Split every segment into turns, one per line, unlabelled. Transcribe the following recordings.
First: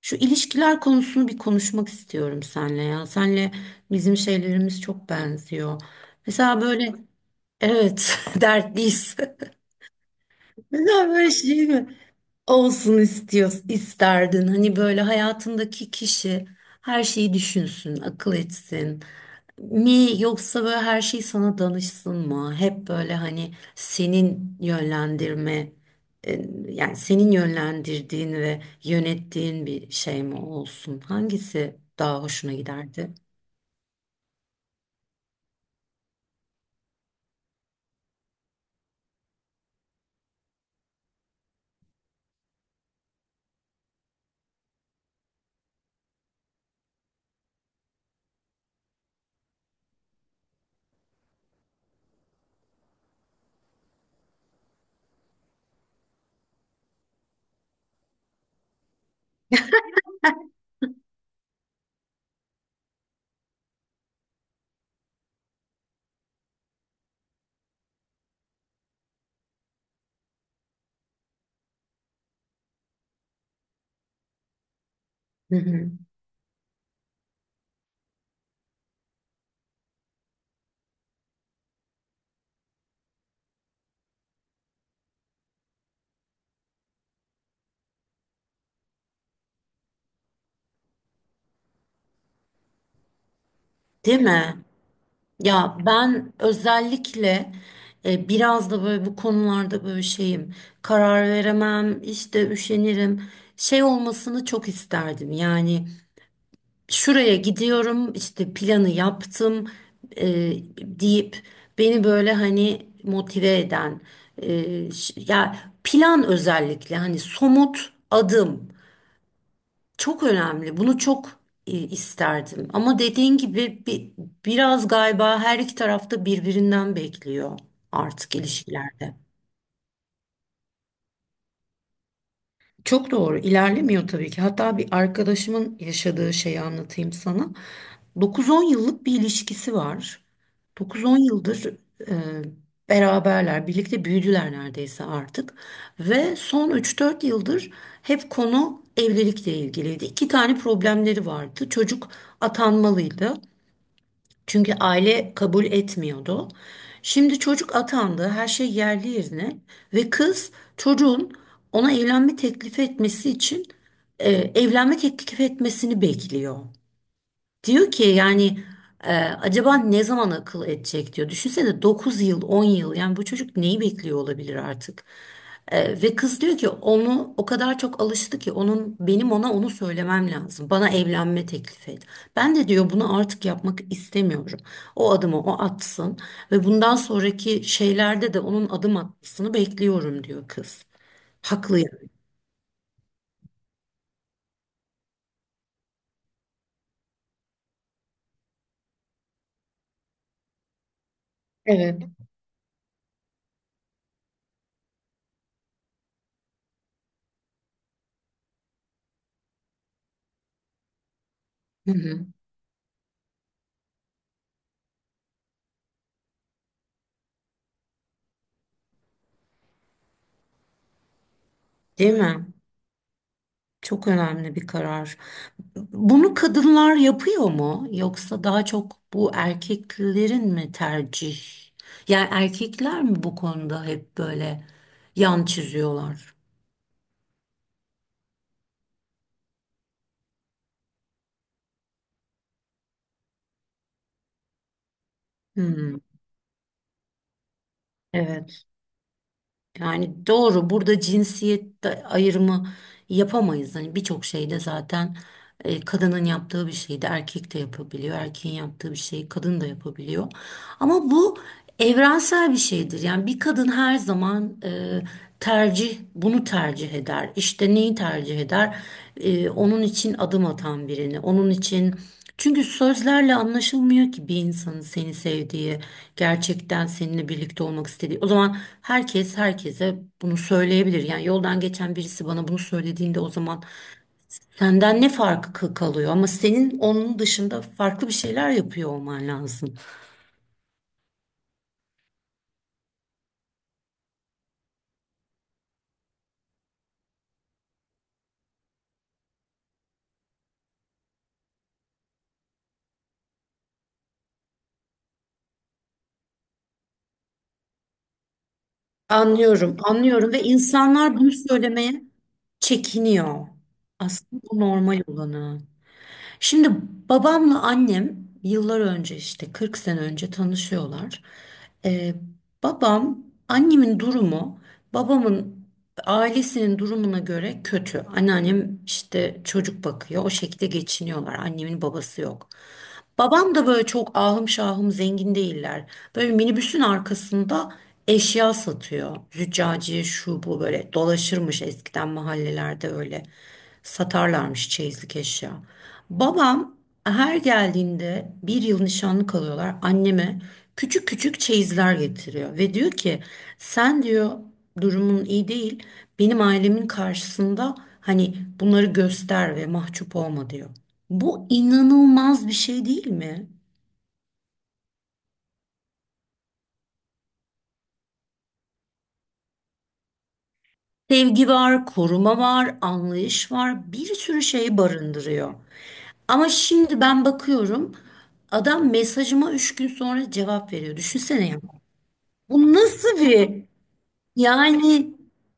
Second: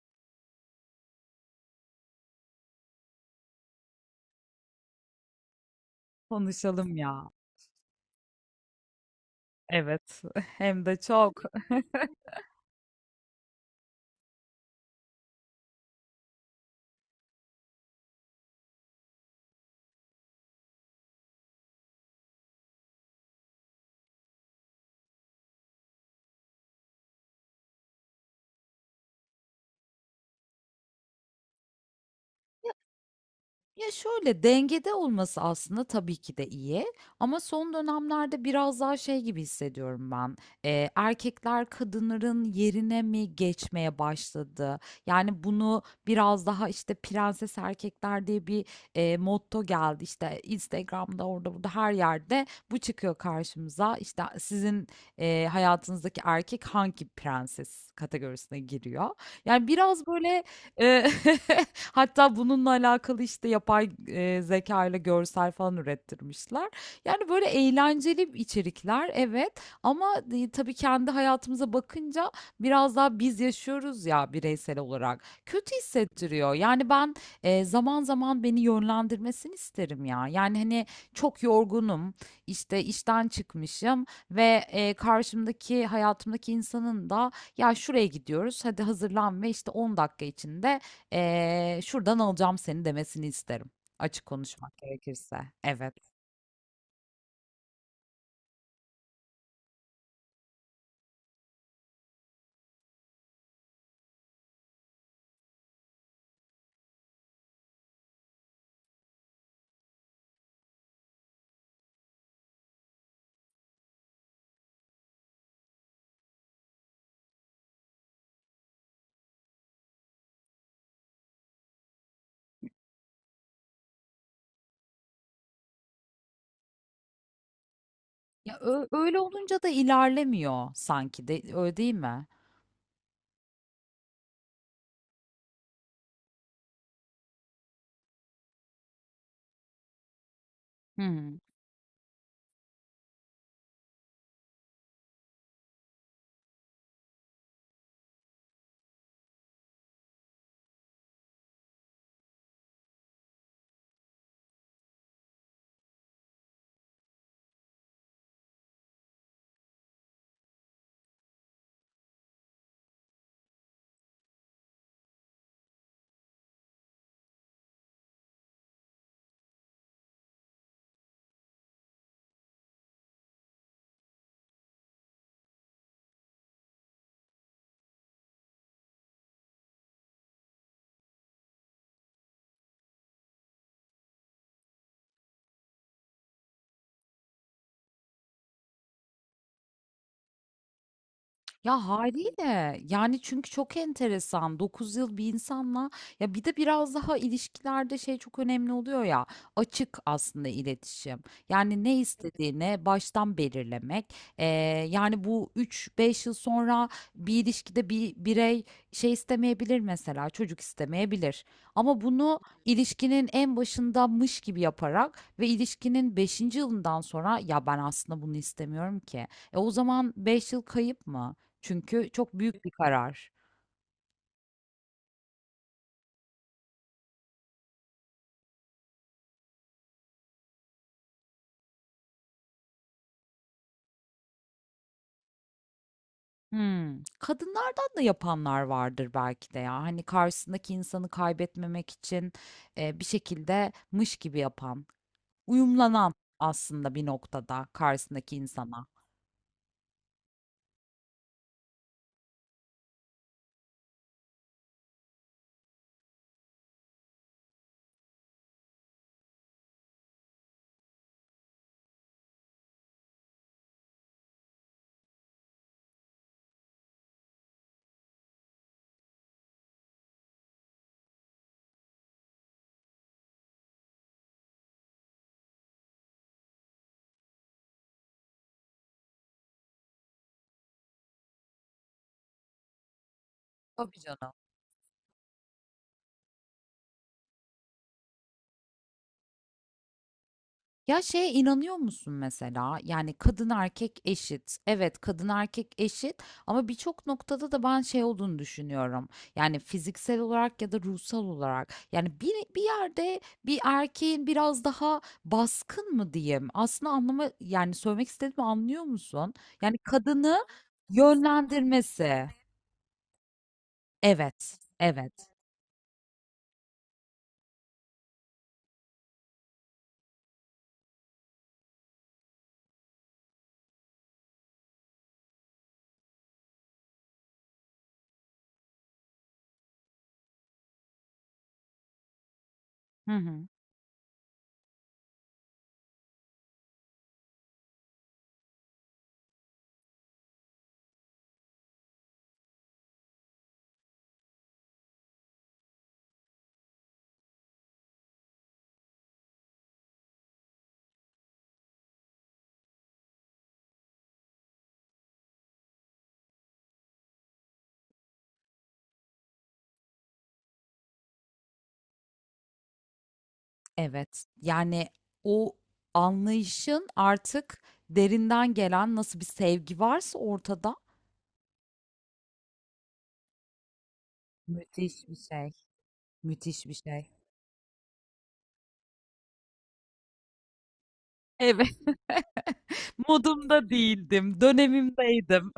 Şu ilişkiler konusunu bir konuşmak istiyorum senle ya. Senle bizim şeylerimiz çok benziyor. Mesela böyle
Konuşalım ya.
evet dertliyiz.
Evet, hem de
Mesela böyle
çok.
şey mi? Olsun istiyorsun, isterdin. Hani böyle hayatındaki kişi her şeyi düşünsün, akıl etsin. Mi yoksa böyle her şey sana danışsın mı? Hep böyle hani senin yönlendirme, e, yani senin yönlendirdiğin ve yönettiğin bir şey mi olsun? Hangisi daha hoşuna giderdi?
Ya şöyle dengede olması aslında tabii ki de iyi ama son dönemlerde biraz daha şey gibi hissediyorum ben. Erkekler kadınların yerine mi geçmeye başladı? Yani bunu biraz daha işte prenses erkekler diye bir motto geldi. İşte Instagram'da orada burada her yerde bu çıkıyor karşımıza. İşte sizin hayatınızdaki erkek hangi prenses kategorisine giriyor? Yani biraz böyle. Eee, hatta bununla alakalı, işte, yapay, zeka ile görsel falan ürettirmişler. Yani, böyle eğlenceli içerikler, evet, ama tabii kendi hayatımıza bakınca biraz daha biz yaşıyoruz ya bireysel olarak.
Hı
Kötü
hı.
hissettiriyor. Yani, ben, zaman zaman beni yönlendirmesini isterim ya. Yani, hani, çok yorgunum, işte, işten çıkmışım ve, karşımdaki hayatımdaki insanın da ya şuraya gidiyoruz. Hadi hazırlan ve işte 10 dakika içinde şuradan alacağım seni demesini isterim.
Değil
Açık
mi?
konuşmak gerekirse.
Ya
Evet.
ben özellikle biraz da böyle bu konularda böyle şeyim. Karar veremem, işte üşenirim. Şey olmasını çok isterdim. Yani şuraya gidiyorum, işte planı yaptım e, deyip beni böyle hani motive eden ya plan özellikle hani somut adım. Çok önemli. Bunu çok isterdim. Ama dediğin gibi biraz galiba her iki tarafta birbirinden bekliyor artık
Ya
ilişkilerde.
öyle olunca da ilerlemiyor sanki de öyle değil mi?
Çok doğru ilerlemiyor tabii ki. Hatta bir arkadaşımın yaşadığı şeyi anlatayım sana. 9-10 yıllık bir ilişkisi var.
Hı
9-10
hı.
yıldır e, beraberler, birlikte büyüdüler neredeyse artık. Ve son 3-4 yıldır hep konu evlilikle ilgiliydi. İki tane problemleri vardı. Çocuk atanmalıydı. Çünkü aile kabul etmiyordu. Şimdi çocuk atandı, her şey yerli yerine ve kız çocuğun ona evlenme teklif etmesi için evlenme teklif etmesini bekliyor. Diyor ki yani acaba ne zaman akıl edecek diyor. Düşünsene 9 yıl 10 yıl yani bu çocuk neyi bekliyor olabilir artık. Ve kız diyor ki onu o kadar çok alıştı ki onun benim ona onu söylemem lazım. Bana evlenme teklif et. Ben de diyor bunu artık yapmak istemiyorum. O adımı o atsın ve bundan sonraki şeylerde de onun adım atmasını bekliyorum diyor kız. Haklı
Ya
yani.
haliyle, yani çünkü çok enteresan, 9 yıl bir insanla, ya bir de biraz daha ilişkilerde şey çok önemli oluyor ya, açık aslında iletişim, yani ne
Evet.
istediğini baştan belirlemek. Yani bu üç beş yıl sonra bir ilişkide bir birey şey istemeyebilir, mesela çocuk istemeyebilir,
Hı
ama
hı.
bunu ilişkinin en başındamış gibi yaparak ve ilişkinin beşinci yılından sonra ya ben aslında bunu istemiyorum ki. E o zaman 5 yıl kayıp mı? Çünkü
Değil
çok
mi?
büyük bir karar.
Çok önemli bir karar. Bunu kadınlar yapıyor mu? Yoksa daha çok bu erkeklerin mi tercih? Yani erkekler mi bu konuda hep böyle yan çiziyorlar?
Hımm. Kadınlardan da yapanlar vardır belki de ya. Hani, karşısındaki insanı kaybetmemek için, bir şekilde mış gibi yapan,
Hmm,
uyumlanan aslında bir noktada karşısındaki
evet.
insana.
Yani doğru. Burada ayrımı yapamayız. Hani birçok şeyde zaten kadının yaptığı bir şeyi de erkek de yapabiliyor. Erkeğin yaptığı bir şeyi kadın da yapabiliyor. Ama bu evrensel bir şeydir. Yani bir kadın her zaman bunu tercih eder. İşte neyi tercih eder? Onun için adım atan birini, onun için... Çünkü sözlerle anlaşılmıyor ki bir insanın seni sevdiği, gerçekten seninle birlikte olmak istediği. O zaman herkes herkese bunu söyleyebilir. Yani yoldan geçen birisi bana bunu söylediğinde o zaman
Tabii canım.
senden ne farkı kalıyor? Ama senin onun dışında farklı bir şeyler yapıyor olman lazım.
Ya şeye inanıyor musun mesela? Yani kadın erkek eşit. Evet, kadın erkek eşit ama birçok noktada da ben şey olduğunu düşünüyorum. Yani fiziksel olarak ya da ruhsal olarak. Yani bir yerde bir erkeğin biraz daha baskın mı diyeyim? Aslında anlama, yani söylemek istediğimi anlıyor musun?
Anlıyorum,
Yani
anlıyorum ve
kadını
insanlar bunu söylemeye
yönlendirmesi.
çekiniyor. Aslında
Evet,
bu normal
evet.
olanı. Şimdi babamla annem yıllar önce işte 40 sene önce tanışıyorlar. Ee, Babam annemin durumu babamın ailesinin durumuna göre kötü. Anneannem işte çocuk bakıyor. O şekilde geçiniyorlar. Annemin babası yok.
Hı hı.
Babam da böyle çok ahım şahım zengin değiller. Böyle minibüsün arkasında eşya satıyor. Züccaciye şu bu böyle dolaşırmış eskiden mahallelerde öyle. Satarlarmış çeyizlik eşya. Babam her geldiğinde bir yıl nişanlı kalıyorlar. Anneme küçük küçük çeyizler getiriyor. Ve diyor ki sen diyor durumun iyi değil. Benim ailemin karşısında hani bunları göster ve mahcup olma diyor. Bu inanılmaz bir şey değil mi?
Evet. Yani o anlayışın artık derinden gelen nasıl bir sevgi varsa ortada.
Sevgi var, koruma var, anlayış var, bir sürü şeyi
Müthiş bir şey.
barındırıyor. Ama
Müthiş bir
şimdi
şey.
ben bakıyorum, adam mesajıma üç gün sonra cevap veriyor. Düşünsene ya.
Evet.
Bu nasıl bir
Modumda değildim,
yani,
dönemimdeydim.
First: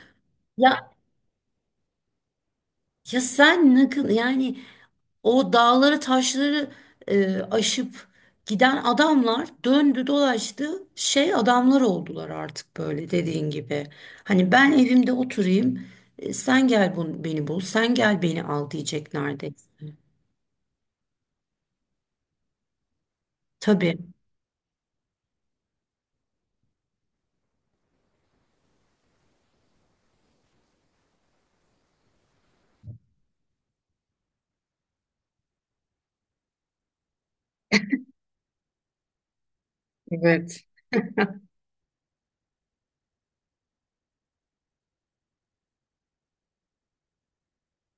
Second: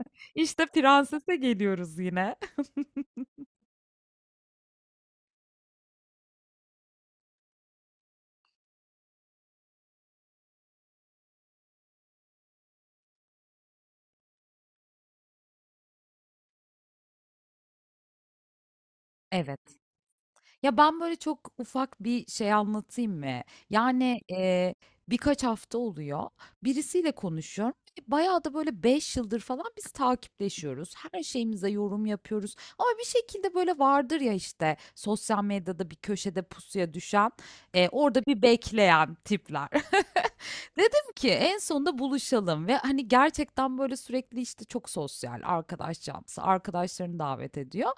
İşte
ya,
prensese geliyoruz yine.
ya sen ne kı- yani O dağları taşları aşıp giden adamlar döndü dolaştı şey adamlar oldular artık böyle dediğin gibi. Hani ben evimde oturayım, beni bul sen gel beni al diyecek
Evet.
neredeyse.
Ya, ben, böyle, çok ufak bir şey anlatayım mı?
Tabii.
Yani, birkaç hafta oluyor. Birisiyle konuşuyorum. Bayağı da, böyle, 5 yıldır falan biz takipleşiyoruz. Her şeyimize yorum yapıyoruz ama bir şekilde, böyle, vardır ya, işte, sosyal medyada bir köşede pusuya düşen, orada bir bekleyen tipler.
Evet.
Dedim ki en sonunda buluşalım, ve hani gerçekten böyle sürekli işte çok sosyal arkadaş canlısı, arkadaşlarını davet ediyor.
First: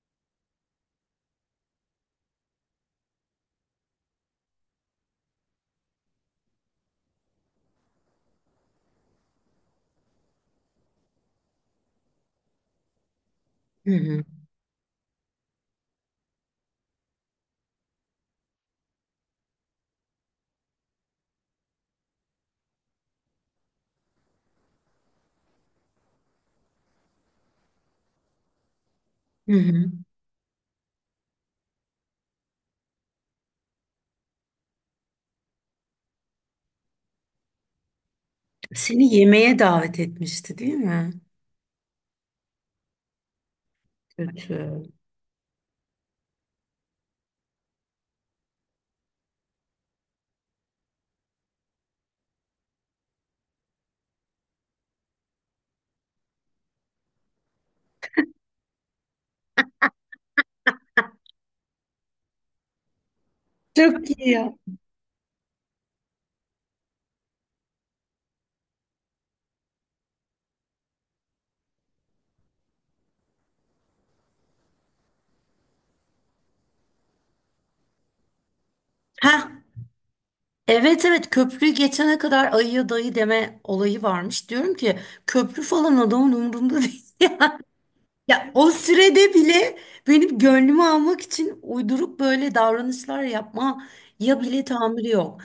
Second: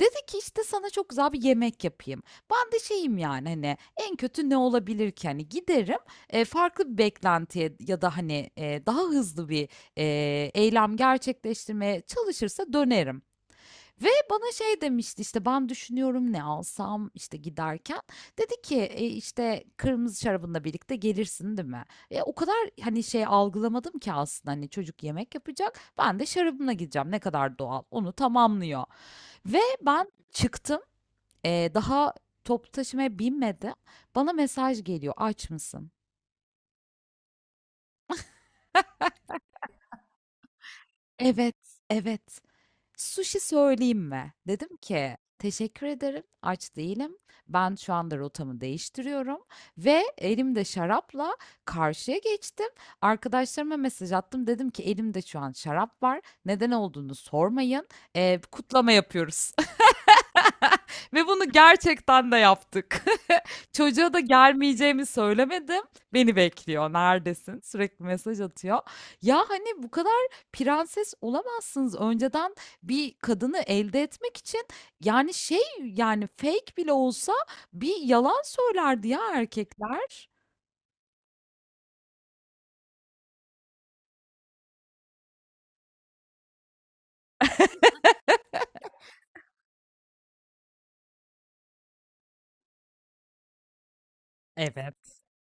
Dedi ki işte sana çok güzel bir yemek yapayım. Ben de şeyim yani, hani en kötü ne olabilir ki, hani giderim, farklı bir beklentiye ya da hani daha hızlı bir e, eylem gerçekleştirmeye çalışırsa dönerim.
Hı
Ve
hı.
bana şey demişti işte, ben düşünüyorum ne alsam işte giderken. Dedi ki, "E, işte kırmızı şarabınla birlikte gelirsin değil mi? O kadar hani şey algılamadım ki aslında, hani çocuk yemek yapacak. Ben de şarabımla gideceğim, ne kadar doğal onu tamamlıyor."
Hı
Ve
hı.
ben çıktım, daha toplu taşımaya binmedi. Bana mesaj geliyor, aç mısın?
Seni yemeğe davet etmişti değil mi?
Evet, evet. "Sushi söyleyeyim mi?" Dedim
Kötü.
ki, "Teşekkür ederim, aç değilim. Ben şu anda rotamı değiştiriyorum." Ve elimde şarapla karşıya geçtim. Arkadaşlarıma mesaj attım. Dedim ki, "Elimde şu an şarap var. Neden olduğunu sormayın. Kutlama yapıyoruz." Ve bunu gerçekten de yaptık.
Çok
Çocuğa da
iyi ya.
gelmeyeceğimi söylemedim. Beni bekliyor. Neredesin? Sürekli mesaj atıyor. Ya hani bu kadar prenses olamazsınız. Önceden bir kadını elde etmek için, yani şey, yani fake bile olsa bir yalan söylerdi ya
Ha
erkekler.
evet evet, köprüyü geçene kadar ayıya dayı deme olayı varmış. Diyorum ki köprü falan adamın umurunda değil. Ya o sürede bile benim gönlümü almak için uyduruk böyle davranışlar yapma ya bile tahammülü
Evet.
yok.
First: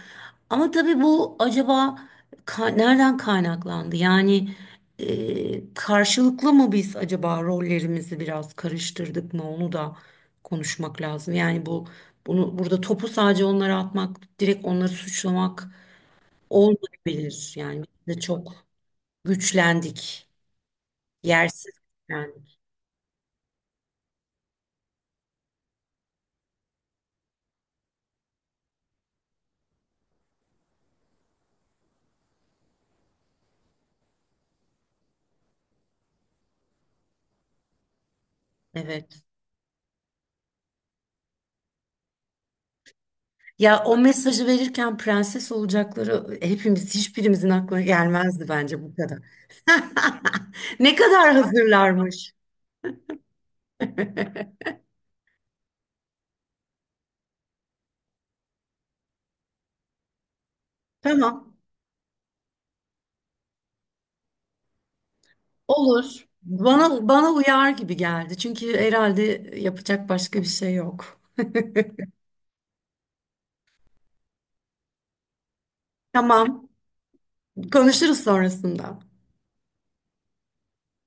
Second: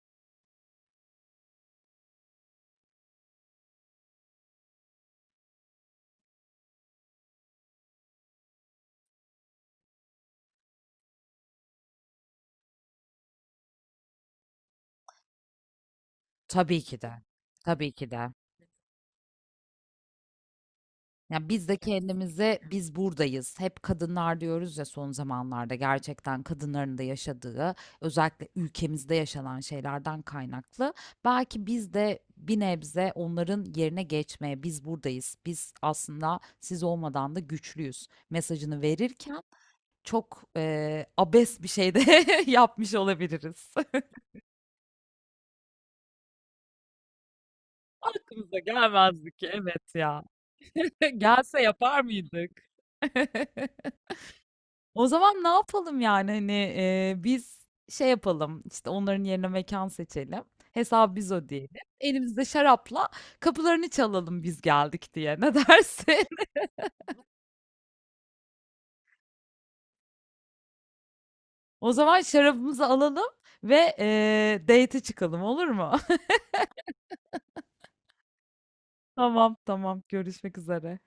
Ama tabii bu acaba nereden kaynaklandı? Yani karşılıklı mı biz acaba rollerimizi biraz karıştırdık mı? Onu da konuşmak lazım. Yani bunu burada topu sadece onlara atmak, direkt onları suçlamak
Tabii ki de.
olmayabilir. Yani
Tabii ki
biz de
de.
çok güçlendik,
Ya biz
yersiz
de
güçlendik.
kendimize, biz buradayız. Hep kadınlar diyoruz ya son zamanlarda, gerçekten kadınların da yaşadığı özellikle ülkemizde yaşanan şeylerden kaynaklı. Belki biz de bir nebze onların yerine geçmeye, biz buradayız, biz aslında siz olmadan da güçlüyüz mesajını
Evet.
verirken çok abes bir şey de yapmış olabiliriz.
Ya o mesajı verirken prenses olacakları hepimiz hiçbirimizin aklına gelmezdi
Aklımıza
bence bu kadar.
gelmezdi ki evet ya.
Ne kadar
Gelse yapar
hazırlarmış.
mıydık? O zaman ne yapalım yani, hani biz şey yapalım, işte onların yerine mekan seçelim. Hesabı biz
Tamam.
ödeyelim. Elimizde şarapla kapılarını çalalım, biz geldik diye. Ne dersin?
Bana uyar gibi geldi. Çünkü herhalde yapacak başka bir şey yok.
O zaman şarabımızı alalım ve date'e çıkalım, olur mu?
Tamam. Konuşuruz sonrasında.
Tamam, tamam, görüşmek üzere.